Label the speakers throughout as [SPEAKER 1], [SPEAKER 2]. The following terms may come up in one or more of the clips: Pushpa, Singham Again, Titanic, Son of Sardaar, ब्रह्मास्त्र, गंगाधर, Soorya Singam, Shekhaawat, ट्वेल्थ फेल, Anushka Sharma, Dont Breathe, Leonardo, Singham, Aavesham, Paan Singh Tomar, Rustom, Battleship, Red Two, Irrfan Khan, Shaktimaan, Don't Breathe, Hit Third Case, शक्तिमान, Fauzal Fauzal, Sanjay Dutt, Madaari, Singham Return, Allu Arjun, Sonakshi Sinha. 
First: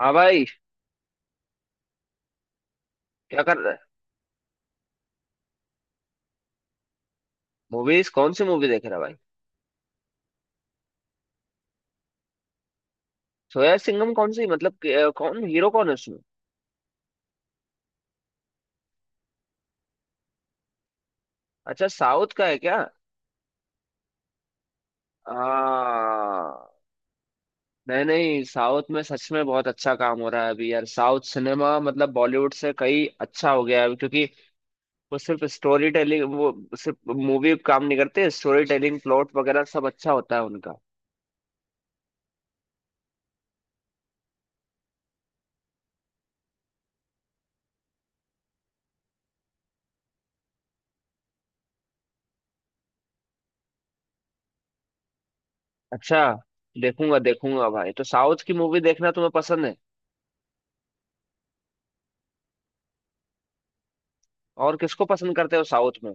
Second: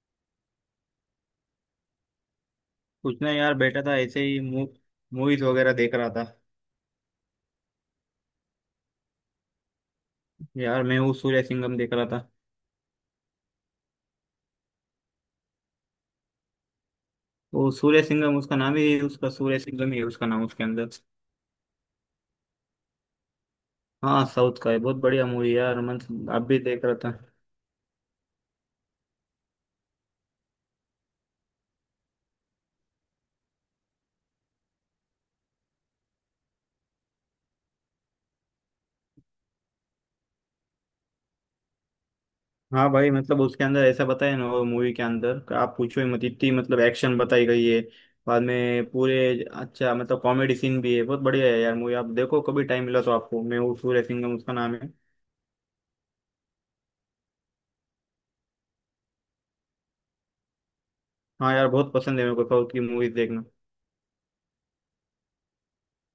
[SPEAKER 1] हाँ भाई।
[SPEAKER 2] कुछ नहीं
[SPEAKER 1] क्या
[SPEAKER 2] यार,
[SPEAKER 1] कर रहा
[SPEAKER 2] बैठा
[SPEAKER 1] है।
[SPEAKER 2] था ऐसे ही। मूवीज वगैरह देख रहा था।
[SPEAKER 1] मूवीज कौन सी मूवी देख रहा है भाई।
[SPEAKER 2] यार मैं वो सूर्य सिंघम देख रहा था।
[SPEAKER 1] सोया सिंघम कौन सी मतलब कौन हीरो कौन है उसमें।
[SPEAKER 2] वो सूर्य सिंघम उसका नाम ही, उसका सूर्य सिंघम ही है उसका नाम, उसके अंदर।
[SPEAKER 1] अच्छा साउथ का है क्या।
[SPEAKER 2] हाँ, साउथ का है, बहुत बढ़िया
[SPEAKER 1] आ,
[SPEAKER 2] मूवी यार, मतलब आप भी देख रहा था।
[SPEAKER 1] नहीं नहीं साउथ में सच में बहुत अच्छा काम हो रहा है अभी यार। साउथ सिनेमा मतलब बॉलीवुड से कई अच्छा हो गया है अभी, क्योंकि वो सिर्फ स्टोरी टेलिंग, वो सिर्फ मूवी काम नहीं करते। स्टोरी टेलिंग, प्लॉट वगैरह सब अच्छा होता है उनका।
[SPEAKER 2] हाँ भाई, मतलब उसके अंदर ऐसा बताया ना वो मूवी के अंदर कि आप पूछो ही मत, इतनी मतलब एक्शन बताई गई है बाद में पूरे। अच्छा, मतलब कॉमेडी सीन भी है, बहुत बढ़िया है यार मूवी, आप देखो कभी टाइम मिला तो, आपको मैं वो सूर्य सिंघम उसका नाम है।
[SPEAKER 1] अच्छा, देखूंगा देखूंगा भाई। तो साउथ की मूवी देखना तुम्हें पसंद है।
[SPEAKER 2] हाँ यार, बहुत पसंद है मेरे को साउथ की मूवीज देखना।
[SPEAKER 1] और किसको पसंद करते हो साउथ में।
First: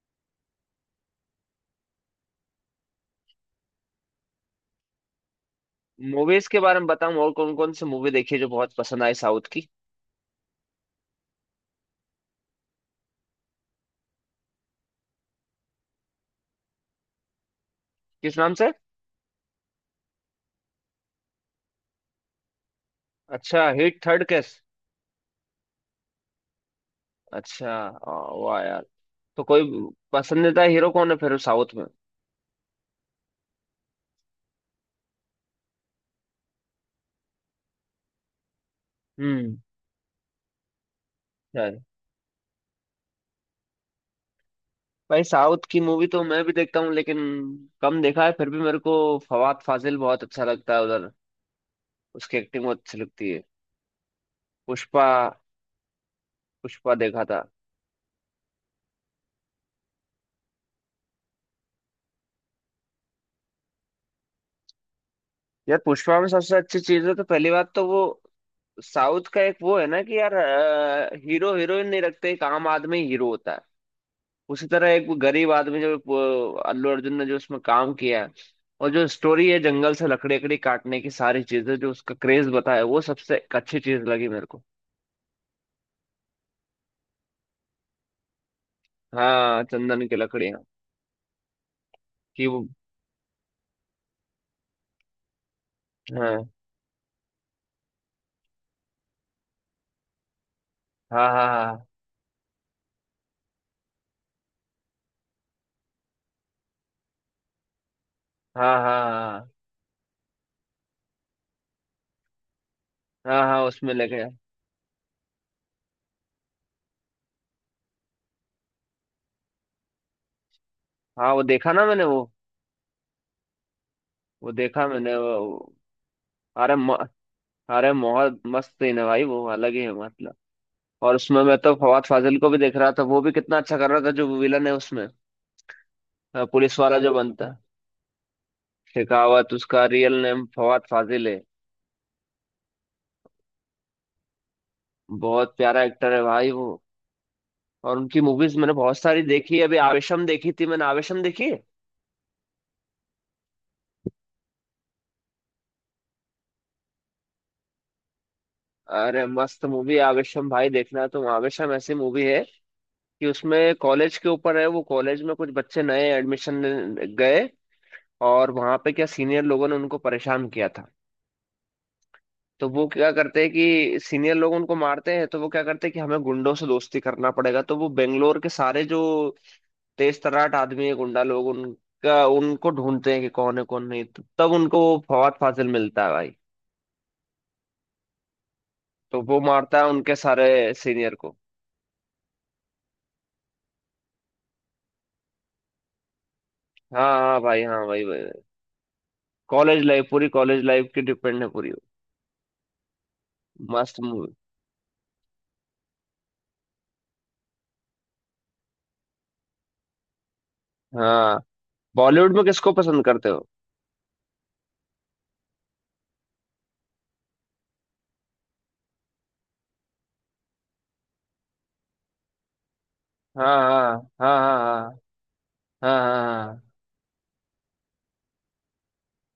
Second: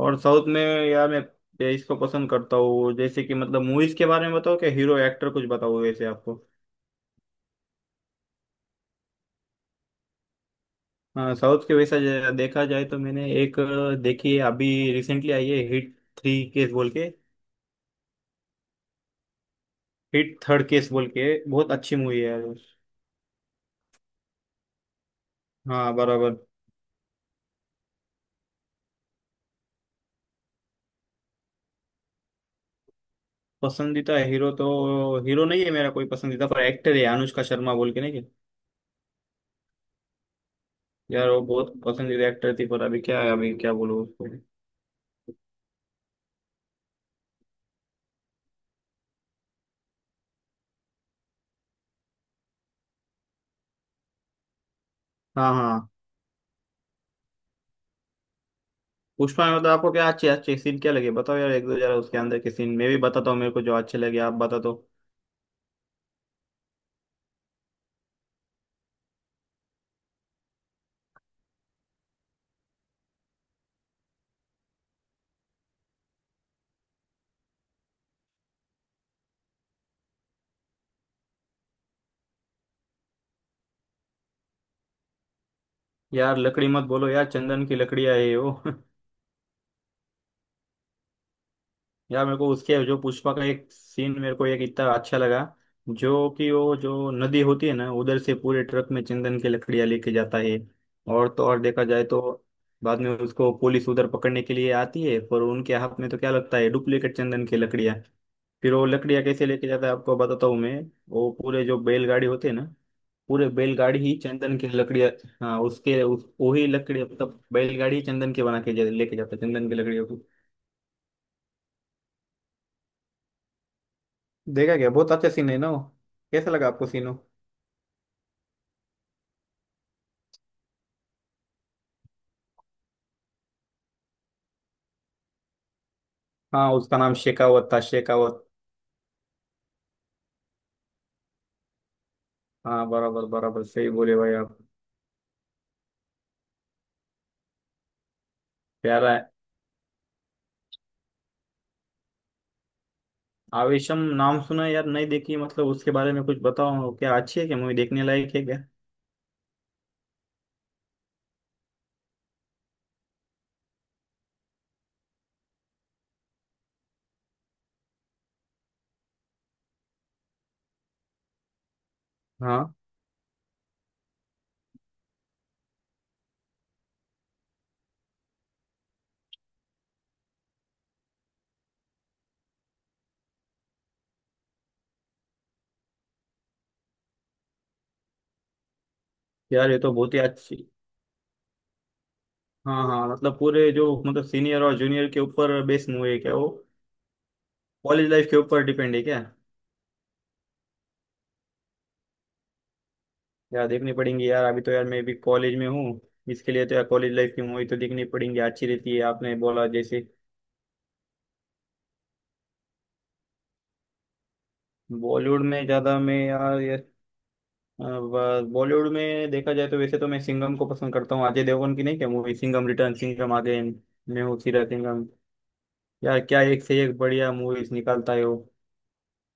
[SPEAKER 2] और साउथ में यार, मैं इसको पसंद करता हूँ, जैसे कि मतलब मूवीज के बारे में बताओ, क्या हीरो एक्टर कुछ बताओ वैसे आपको।
[SPEAKER 1] मूवीज के बारे में बताऊं और कौन कौन सी मूवी देखी है जो बहुत पसंद आई साउथ की।
[SPEAKER 2] हाँ साउथ के वैसा देखा जाए तो मैंने एक देखी है, अभी रिसेंटली आई है, हिट थ्री केस बोल के।
[SPEAKER 1] किस नाम से।
[SPEAKER 2] हिट थर्ड केस बोल के, बहुत अच्छी मूवी है यार।
[SPEAKER 1] अच्छा, हिट थर्ड केस।
[SPEAKER 2] हाँ बराबर।
[SPEAKER 1] अच्छा। वाह यार। तो कोई पसंदीदा हीरो कौन है फिर साउथ में।
[SPEAKER 2] पसंदीदा हीरो तो हीरो नहीं है मेरा कोई पसंदीदा, पर एक्टर है अनुष्का शर्मा बोल के, नहीं क्या?
[SPEAKER 1] हम्म।
[SPEAKER 2] यार वो बहुत
[SPEAKER 1] यार
[SPEAKER 2] पसंदीदा एक्टर थी, पर अभी क्या है, अभी क्या बोलूँ उसको।
[SPEAKER 1] भाई, साउथ की मूवी तो मैं भी देखता हूँ लेकिन कम देखा है। फिर भी मेरे को फवाद फाजिल बहुत अच्छा लगता है उधर। उसकी एक्टिंग बहुत अच्छी लगती है। पुष्पा,
[SPEAKER 2] हाँ हाँ।
[SPEAKER 1] पुष्पा देखा था।
[SPEAKER 2] पुष्पा में मतलब आपको क्या अच्छे अच्छे सीन क्या लगे बताओ यार एक दो जरा, उसके अंदर के सीन मैं भी बताता हूँ मेरे को जो अच्छे लगे, आप बता दो।
[SPEAKER 1] यार पुष्पा में सबसे अच्छी चीज है तो पहली बात तो वो साउथ का एक वो है ना कि यार हीरो हीरोइन नहीं रखते, एक आम आदमी हीरो होता है। उसी तरह एक वो गरीब आदमी जो, वो अल्लू अर्जुन ने जो उसमें काम किया है। और जो स्टोरी है, जंगल से लकड़ी लकड़ी काटने की सारी चीजें, जो उसका क्रेज बताया, वो सबसे एक अच्छी चीज लगी मेरे को।
[SPEAKER 2] यार लकड़ी मत बोलो यार, चंदन की लकड़ियाँ है ये वो
[SPEAKER 1] हाँ चंदन की लकड़ियाँ।
[SPEAKER 2] यार मेरे
[SPEAKER 1] कि
[SPEAKER 2] को
[SPEAKER 1] वो,
[SPEAKER 2] उसके जो पुष्पा का एक सीन मेरे को एक इतना अच्छा लगा, जो
[SPEAKER 1] हाँ,
[SPEAKER 2] कि वो जो नदी होती है ना, उधर से पूरे ट्रक में चंदन की लकड़ियाँ लेके जाता है।
[SPEAKER 1] हाँ
[SPEAKER 2] और तो और देखा
[SPEAKER 1] हाँ,
[SPEAKER 2] जाए तो, बाद में उसको पुलिस उधर पकड़ने के लिए आती है, पर उनके हाथ में तो क्या लगता है, डुप्लीकेट चंदन की लकड़ियाँ। फिर
[SPEAKER 1] हाँ
[SPEAKER 2] वो
[SPEAKER 1] हाँ
[SPEAKER 2] लकड़ियाँ कैसे
[SPEAKER 1] हाँ,
[SPEAKER 2] लेके जाता है आपको बताता हूँ मैं। वो पूरे जो बैलगाड़ी होते हैं ना,
[SPEAKER 1] हाँ
[SPEAKER 2] पूरे
[SPEAKER 1] हाँ उसमें
[SPEAKER 2] बैलगाड़ी ही
[SPEAKER 1] लेके।
[SPEAKER 2] चंदन की लकड़ियाँ। हाँ उसके उस वही लकड़ी मतलब बैलगाड़ी ही चंदन की बना के लेके जाता है, चंदन की लकड़ियों को।
[SPEAKER 1] हाँ वो देखा ना मैंने वो
[SPEAKER 2] देखा
[SPEAKER 1] देखा
[SPEAKER 2] क्या, बहुत
[SPEAKER 1] मैंने
[SPEAKER 2] अच्छा सीन है ना
[SPEAKER 1] वो।
[SPEAKER 2] वो। कैसा लगा
[SPEAKER 1] अरे
[SPEAKER 2] आपको
[SPEAKER 1] म,
[SPEAKER 2] सीन वो?
[SPEAKER 1] अरे बहुत मस्त सीन है भाई। वो अलग ही है मतलब। और उसमें मैं तो फवाद फाजिल को भी देख रहा था। वो भी कितना अच्छा कर रहा था, जो विलन है उसमें।
[SPEAKER 2] हाँ,
[SPEAKER 1] पुलिस
[SPEAKER 2] उसका
[SPEAKER 1] वाला जो
[SPEAKER 2] नाम
[SPEAKER 1] बनता है।
[SPEAKER 2] शेखावत था, शेखावत।
[SPEAKER 1] शेखावत उसका रियल नेम फवाद फाजिल है।
[SPEAKER 2] हाँ बराबर बराबर, सही बोले भाई आप।
[SPEAKER 1] बहुत प्यारा एक्टर है भाई वो। और उनकी मूवीज मैंने बहुत
[SPEAKER 2] प्यारा
[SPEAKER 1] सारी
[SPEAKER 2] है।
[SPEAKER 1] देखी है। अभी आवेशम देखी थी मैंने। आवेशम देखी है?
[SPEAKER 2] आवेशम नाम सुना है यार, नहीं देखी, मतलब उसके बारे में कुछ बताओ, क्या अच्छी है, क्या मूवी देखने लायक है क्या?
[SPEAKER 1] अरे मस्त मूवी आवेशम भाई, देखना तो। आवेशम ऐसी मूवी है कि उसमें कॉलेज के ऊपर है वो। कॉलेज में कुछ बच्चे नए एडमिशन गए, और वहां पे क्या सीनियर लोगों ने उनको परेशान किया था। तो
[SPEAKER 2] हाँ
[SPEAKER 1] वो क्या करते हैं कि सीनियर लोग उनको मारते हैं, तो वो क्या करते हैं कि हमें गुंडों से दोस्ती करना पड़ेगा। तो वो बेंगलोर के सारे जो तेज तर्राट आदमी है, गुंडा लोग, उनका उनको ढूंढते हैं कि कौन है कौन नहीं। तो तब उनको वो फवाद फाजिल मिलता है भाई। तो वो
[SPEAKER 2] यार,
[SPEAKER 1] मारता
[SPEAKER 2] ये
[SPEAKER 1] है
[SPEAKER 2] तो बहुत
[SPEAKER 1] उनके
[SPEAKER 2] ही
[SPEAKER 1] सारे
[SPEAKER 2] अच्छी।
[SPEAKER 1] सीनियर को।
[SPEAKER 2] हाँ हाँ, मतलब पूरे जो मतलब सीनियर और जूनियर के ऊपर बेस्ड मूवी है क्या वो?
[SPEAKER 1] हाँ हाँ भाई, हाँ भाई
[SPEAKER 2] कॉलेज लाइफ के
[SPEAKER 1] भाई।
[SPEAKER 2] ऊपर डिपेंड है क्या?
[SPEAKER 1] कॉलेज लाइफ, पूरी कॉलेज लाइफ की डिपेंड है पूरी।
[SPEAKER 2] यार देखनी
[SPEAKER 1] मस्त मूवी।
[SPEAKER 2] पड़ेंगी यार, अभी तो यार मैं भी कॉलेज में हूँ, इसके लिए तो यार कॉलेज लाइफ की मूवी तो देखनी पड़ेंगी, अच्छी रहती है आपने बोला जैसे।
[SPEAKER 1] हाँ बॉलीवुड में किसको पसंद करते हो।
[SPEAKER 2] बॉलीवुड में ज़्यादा मैं यार ये, बॉलीवुड में देखा जाए तो वैसे तो मैं सिंघम को पसंद करता हूँ, अजय देवगन की नहीं क्या मूवी, सिंघम रिटर्न, सिंघम
[SPEAKER 1] हाँ
[SPEAKER 2] अगेन,
[SPEAKER 1] हाँ
[SPEAKER 2] मैं
[SPEAKER 1] हाँ
[SPEAKER 2] हूँ
[SPEAKER 1] हाँ
[SPEAKER 2] सीरा
[SPEAKER 1] हाँ।
[SPEAKER 2] सिंघम।
[SPEAKER 1] हाँ
[SPEAKER 2] यार
[SPEAKER 1] हाँ
[SPEAKER 2] क्या
[SPEAKER 1] हाँ,
[SPEAKER 2] एक से एक बढ़िया मूवीज निकालता है वो।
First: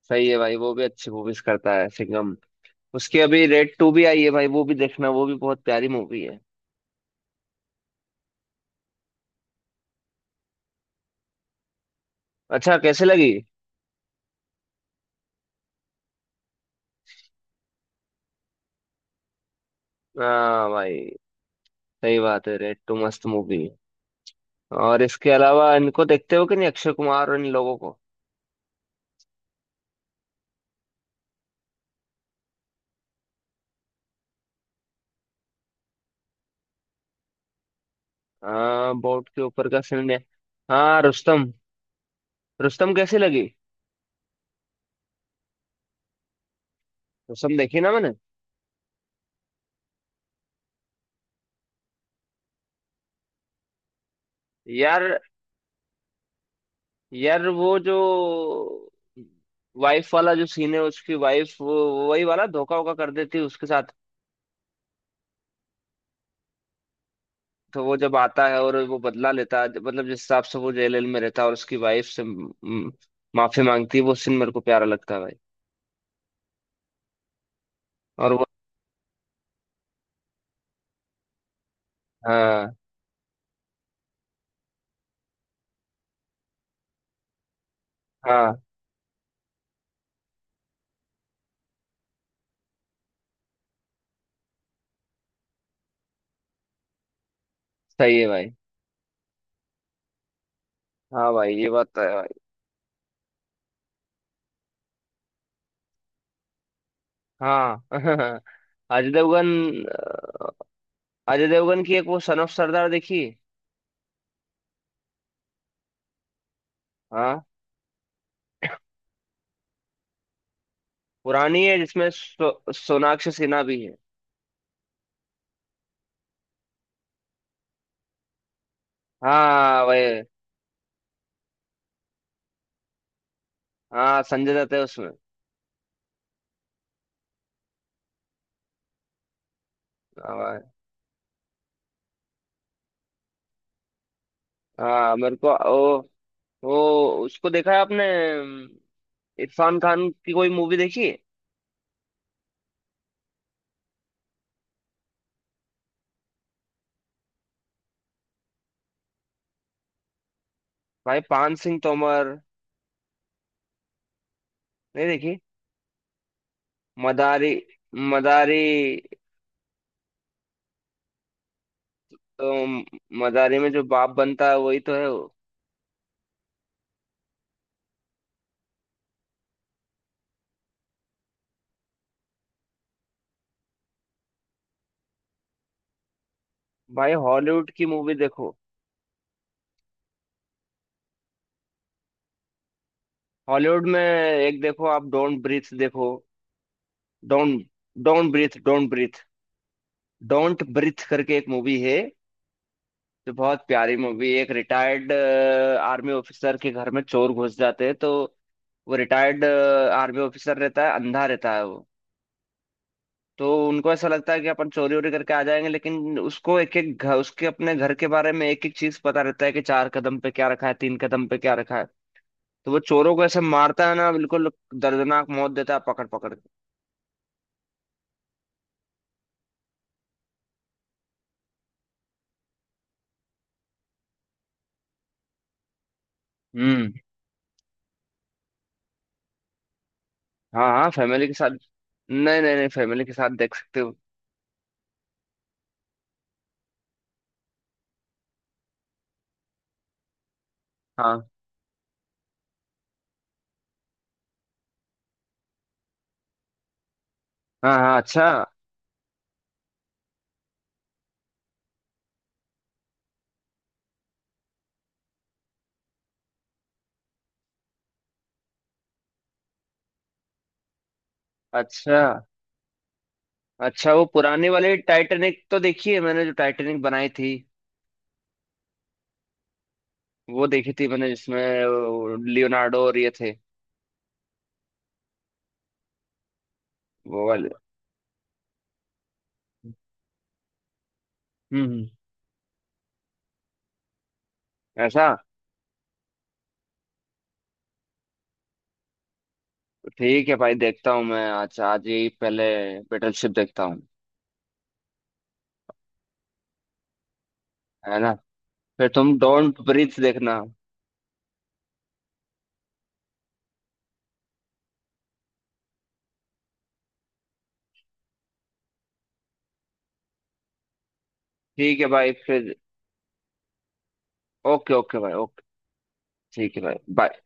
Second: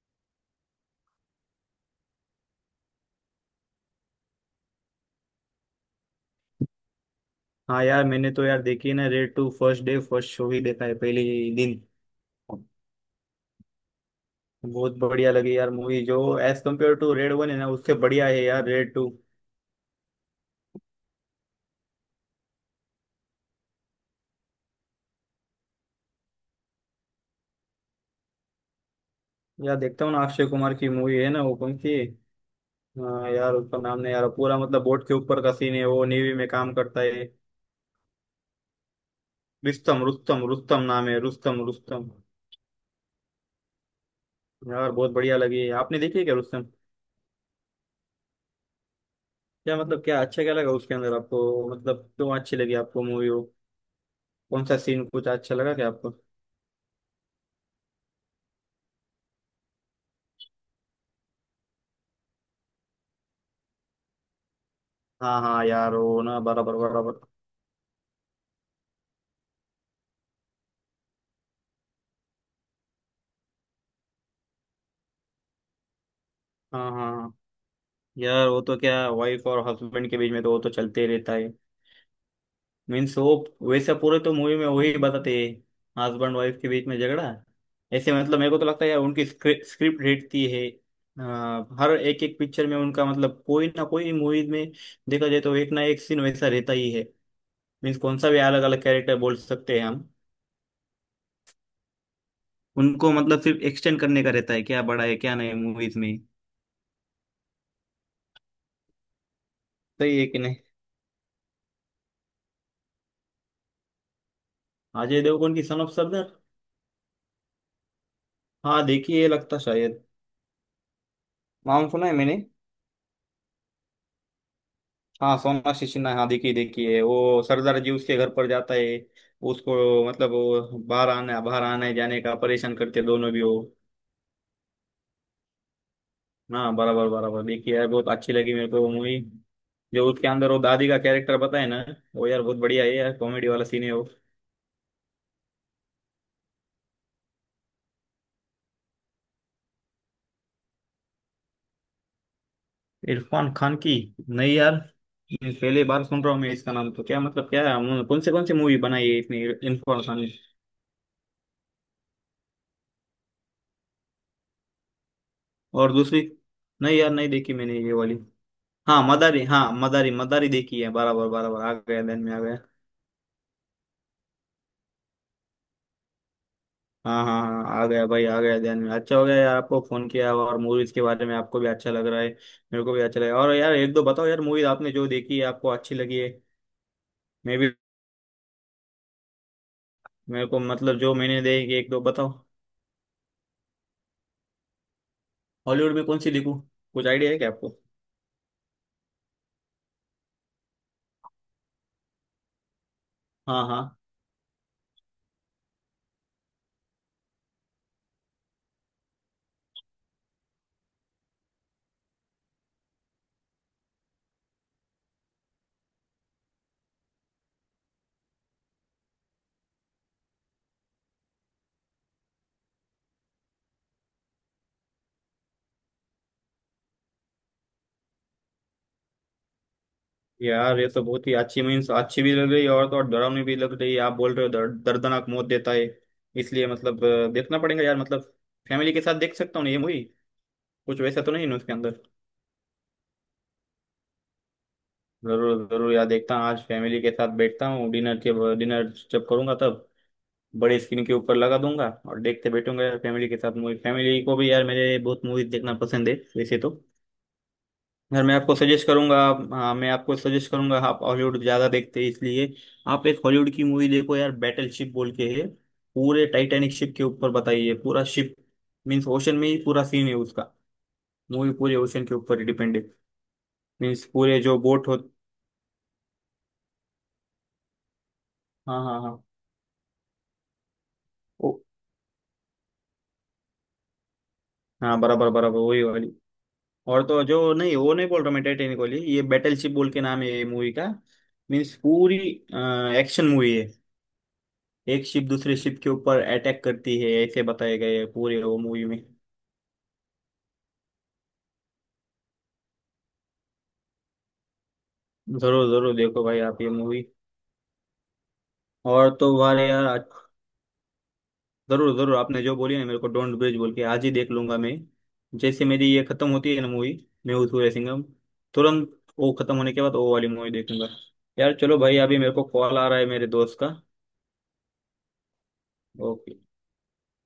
[SPEAKER 1] सही है भाई, वो भी अच्छी मूवीज करता है सिंघम। उसकी अभी रेड टू भी आई है भाई, वो भी देखना। वो भी बहुत प्यारी मूवी है।
[SPEAKER 2] हाँ यार, मैंने तो यार देखी है ना Raid two, first day first show ही देखा है, पहले ही दिन।
[SPEAKER 1] अच्छा, कैसे लगी।
[SPEAKER 2] बहुत बढ़िया लगी यार मूवी, जो as compared to Raid one है ना, उससे बढ़िया है यार रेड टू।
[SPEAKER 1] हाँ भाई, सही बात है, रेड टू मस्त मूवी है। और इसके अलावा इनको देखते हो कि नहीं, अक्षय कुमार और इन लोगों को।
[SPEAKER 2] यार देखता हूँ ना, अक्षय कुमार की मूवी है ना वो कौन सी, हाँ, यार उसका नाम नहीं, यार पूरा मतलब बोट के ऊपर का सीन है, वो नेवी में काम करता है।
[SPEAKER 1] हाँ बोट के ऊपर का
[SPEAKER 2] रुस्तम,
[SPEAKER 1] फिल्म है।
[SPEAKER 2] रुस्तम रुस्तम
[SPEAKER 1] हाँ
[SPEAKER 2] नाम है,
[SPEAKER 1] रुस्तम।
[SPEAKER 2] रुस्तम रुस्तम।
[SPEAKER 1] रुस्तम कैसी लगी।
[SPEAKER 2] यार बहुत बढ़िया लगी, आपने देखी है क्या रुस्तम?
[SPEAKER 1] रुस्तम देखी ना मैंने।
[SPEAKER 2] क्या मतलब क्या अच्छा क्या लगा उसके अंदर आपको, मतलब क्यों अच्छी लगी आपको मूवी वो, कौन सा सीन
[SPEAKER 1] यार,
[SPEAKER 2] कुछ अच्छा लगा क्या आपको?
[SPEAKER 1] यार वो जो वाइफ वाला जो सीन है, उसकी वाइफ वही वाला धोखा वोखा कर देती है उसके साथ।
[SPEAKER 2] हाँ हाँ यार वो ना, बराबर बराबर।
[SPEAKER 1] तो वो जब आता है और वो बदला लेता है, मतलब जिस हिसाब से वो जेल में रहता है और उसकी वाइफ से म, म, माफी मांगती है, वो सीन मेरे को प्यारा लगता है भाई।
[SPEAKER 2] हाँ हाँ हाँ।
[SPEAKER 1] और वो,
[SPEAKER 2] यार वो तो क्या, वाइफ और हस्बैंड के बीच में तो वो तो चलते ही रहता है,
[SPEAKER 1] हाँ।
[SPEAKER 2] मीन्स वो, वैसे पूरे तो मूवी में वही बताते हैं, हस्बैंड वाइफ के बीच में झगड़ा। ऐसे मतलब मेरे
[SPEAKER 1] हाँ,
[SPEAKER 2] को तो लगता है यार उनकी स्क्रिप्ट रहती है हर एक एक पिक्चर में उनका, मतलब कोई ना कोई मूवी में देखा जाए तो एक ना एक सीन वैसा रहता ही है। मीन्स
[SPEAKER 1] सही
[SPEAKER 2] कौन
[SPEAKER 1] है
[SPEAKER 2] सा भी
[SPEAKER 1] भाई।
[SPEAKER 2] अलग अलग कैरेक्टर बोल सकते हैं हम।
[SPEAKER 1] हाँ भाई, ये बात तो है भाई।
[SPEAKER 2] उनको मतलब सिर्फ एक्सटेंड करने का रहता है, क्या बड़ा है क्या नहीं मूवीज में।
[SPEAKER 1] हाँ। अजय देवगन,
[SPEAKER 2] सही है कि नहीं?
[SPEAKER 1] अजय देवगन की एक वो सन ऑफ सरदार देखी।
[SPEAKER 2] अजय देवगन की सन ऑफ सरदार,
[SPEAKER 1] हाँ
[SPEAKER 2] हाँ देखिए ये लगता शायद,
[SPEAKER 1] पुरानी है,
[SPEAKER 2] नाम सुना
[SPEAKER 1] जिसमें
[SPEAKER 2] है मैंने।
[SPEAKER 1] सोनाक्षी सिन्हा भी है।
[SPEAKER 2] हाँ सोनाक्षी सिन्हा, हाँ देखी देखी है, वो सरदार जी उसके घर पर जाता है उसको,
[SPEAKER 1] हाँ भाई।
[SPEAKER 2] मतलब वो बाहर आने जाने का परेशान करते दोनों भी वो।
[SPEAKER 1] हाँ संजय दत्त है उसमें।
[SPEAKER 2] हाँ बराबर बराबर, देखी यार, बहुत अच्छी लगी मेरे को वो मूवी। जो उसके
[SPEAKER 1] हाँ
[SPEAKER 2] अंदर
[SPEAKER 1] भाई।
[SPEAKER 2] वो दादी का कैरेक्टर बताए ना, वो यार बहुत बढ़िया है यार, कॉमेडी वाला सीन है वो।
[SPEAKER 1] हाँ मेरे को ओ, ओ उसको देखा है आपने, इरफान खान की कोई मूवी देखी है।
[SPEAKER 2] इरफान खान की, नहीं यार, मैं पहली बार सुन रहा हूँ मैं, इसका नाम तो क्या मतलब क्या है, कौन से मूवी बनाई है इसने, इरफान खान ने?
[SPEAKER 1] भाई पान सिंह तोमर। नहीं देखी।
[SPEAKER 2] और दूसरी, नहीं यार नहीं
[SPEAKER 1] मदारी,
[SPEAKER 2] देखी मैंने ये वाली।
[SPEAKER 1] मदारी।
[SPEAKER 2] हाँ मदारी, हाँ मदारी मदारी देखी है, बराबर बराबर, आ गया ध्यान में आ गया।
[SPEAKER 1] तो मदारी में जो बाप बनता है वही तो है वो।
[SPEAKER 2] हाँ हाँ हाँ हाँ, आ गया भाई आ गया ध्यान में, अच्छा हो गया यार आपको फोन किया और मूवीज के बारे में, आपको भी अच्छा लग रहा है, मेरे को भी अच्छा लगा। और यार एक दो बताओ यार मूवीज आपने जो देखी है आपको अच्छी लगी है,
[SPEAKER 1] भाई
[SPEAKER 2] मैं
[SPEAKER 1] हॉलीवुड
[SPEAKER 2] भी,
[SPEAKER 1] की मूवी देखो।
[SPEAKER 2] मेरे को मतलब जो मैंने देखी एक दो बताओ।
[SPEAKER 1] हॉलीवुड में एक देखो, आप डोंट ब्रीथ
[SPEAKER 2] हॉलीवुड में
[SPEAKER 1] देखो।
[SPEAKER 2] कौन सी देखूँ? कुछ आइडिया है क्या
[SPEAKER 1] डोंट
[SPEAKER 2] आपको?
[SPEAKER 1] Don't breathe don't breathe, don't breathe करके एक मूवी है। जो
[SPEAKER 2] हाँ
[SPEAKER 1] बहुत प्यारी
[SPEAKER 2] हाँ,
[SPEAKER 1] मूवी, एक रिटायर्ड आर्मी ऑफिसर के घर में चोर घुस जाते हैं, तो वो रिटायर्ड आर्मी ऑफिसर रहता है, अंधा रहता है वो। तो उनको ऐसा लगता है कि अपन चोरी वोरी करके आ जाएंगे, लेकिन उसको एक एक घर, उसके अपने घर के बारे में एक एक चीज पता रहता है, कि चार कदम पे क्या रखा है, तीन कदम पे क्या रखा है। तो वो चोरों को ऐसे मारता है ना, बिल्कुल दर्दनाक मौत देता है, पकड़ पकड़ के।
[SPEAKER 2] यार ये तो बहुत ही अच्छी मीन्स अच्छी भी लग रही है, और तो और डरावनी भी लग रही है, आप बोल रहे हो दर्दनाक मौत देता है, इसलिए
[SPEAKER 1] हम्म।
[SPEAKER 2] मतलब देखना पड़ेगा यार मतलब। फैमिली के साथ देख सकता हूँ ना ये मूवी?
[SPEAKER 1] हाँ हाँ
[SPEAKER 2] कुछ वैसा
[SPEAKER 1] फैमिली के
[SPEAKER 2] तो नहीं
[SPEAKER 1] साथ।
[SPEAKER 2] ना उसके अंदर?
[SPEAKER 1] नहीं नहीं नहीं फैमिली के साथ देख सकते हो।
[SPEAKER 2] जरूर जरूर यार, देखता हूँ आज फैमिली के साथ बैठता हूँ, डिनर जब करूंगा तब बड़े स्क्रीन के
[SPEAKER 1] हाँ
[SPEAKER 2] ऊपर लगा दूंगा और देखते बैठूंगा यार, फैमिली के साथ मूवी, फैमिली को भी यार मेरे बहुत मूवीज देखना पसंद है वैसे तो।
[SPEAKER 1] हाँ हाँ।
[SPEAKER 2] यार
[SPEAKER 1] अच्छा,
[SPEAKER 2] मैं आपको सजेस्ट करूंगा, हाँ, मैं आपको सजेस्ट करूंगा, आप हॉलीवुड ज्यादा देखते हैं इसलिए आप एक हॉलीवुड की मूवी देखो यार, बैटल शिप बोल के है। पूरे टाइटैनिक शिप के ऊपर बताइए, पूरा शिप मीन्स ओशन में ही पूरा सीन है उसका, मूवी पूरे
[SPEAKER 1] अच्छा।
[SPEAKER 2] ओशन के ऊपर डिपेंड है।
[SPEAKER 1] अच्छा वो
[SPEAKER 2] मीन्स पूरे
[SPEAKER 1] पुरानी
[SPEAKER 2] जो
[SPEAKER 1] वाली
[SPEAKER 2] बोट हो,
[SPEAKER 1] टाइटैनिक तो देखी है मैंने, जो टाइटैनिक बनाई थी,
[SPEAKER 2] हाँ हाँ हाँ।
[SPEAKER 1] वो देखी थी मैंने, जिसमें लियोनार्डो और ये थे।
[SPEAKER 2] हाँ बराबर बराबर वही वाली, और तो
[SPEAKER 1] वो वाले।
[SPEAKER 2] जो नहीं, वो नहीं बोल रहा मैं टाइटेनिक वाली, ये बैटल शिप
[SPEAKER 1] हम्म।
[SPEAKER 2] बोल के नाम है ये मूवी का। मीन्स
[SPEAKER 1] हम्म।
[SPEAKER 2] पूरी एक्शन मूवी है, एक
[SPEAKER 1] ऐसा।
[SPEAKER 2] शिप दूसरे शिप के ऊपर अटैक करती है ऐसे बताया गया है पूरे वो मूवी में।
[SPEAKER 1] ठीक है भाई, देखता हूँ मैं आज आज ही पहले बैटलशिप देखता हूँ।
[SPEAKER 2] जरूर जरूर देखो भाई आप ये मूवी।
[SPEAKER 1] है ना। फिर
[SPEAKER 2] और
[SPEAKER 1] तुम
[SPEAKER 2] तो
[SPEAKER 1] डोंट
[SPEAKER 2] वाले यार,
[SPEAKER 1] ब्रीथ देखना।
[SPEAKER 2] जरूर जरूर, आपने जो बोली ना मेरे को डोंट ब्रिज बोल के आज ही देख लूंगा मैं, जैसे मेरी ये खत्म होती है ना मूवी, मैं सूर्य सिंघम तुरंत वो खत्म होने के बाद वो वाली मूवी देखूंगा। यार चलो
[SPEAKER 1] ठीक है
[SPEAKER 2] भाई,
[SPEAKER 1] भाई
[SPEAKER 2] अभी मेरे को
[SPEAKER 1] फिर।
[SPEAKER 2] कॉल आ रहा है मेरे दोस्त का।
[SPEAKER 1] ओके, ओके भाई, ओके।
[SPEAKER 2] ओके।
[SPEAKER 1] ठीक है भाई, बाय।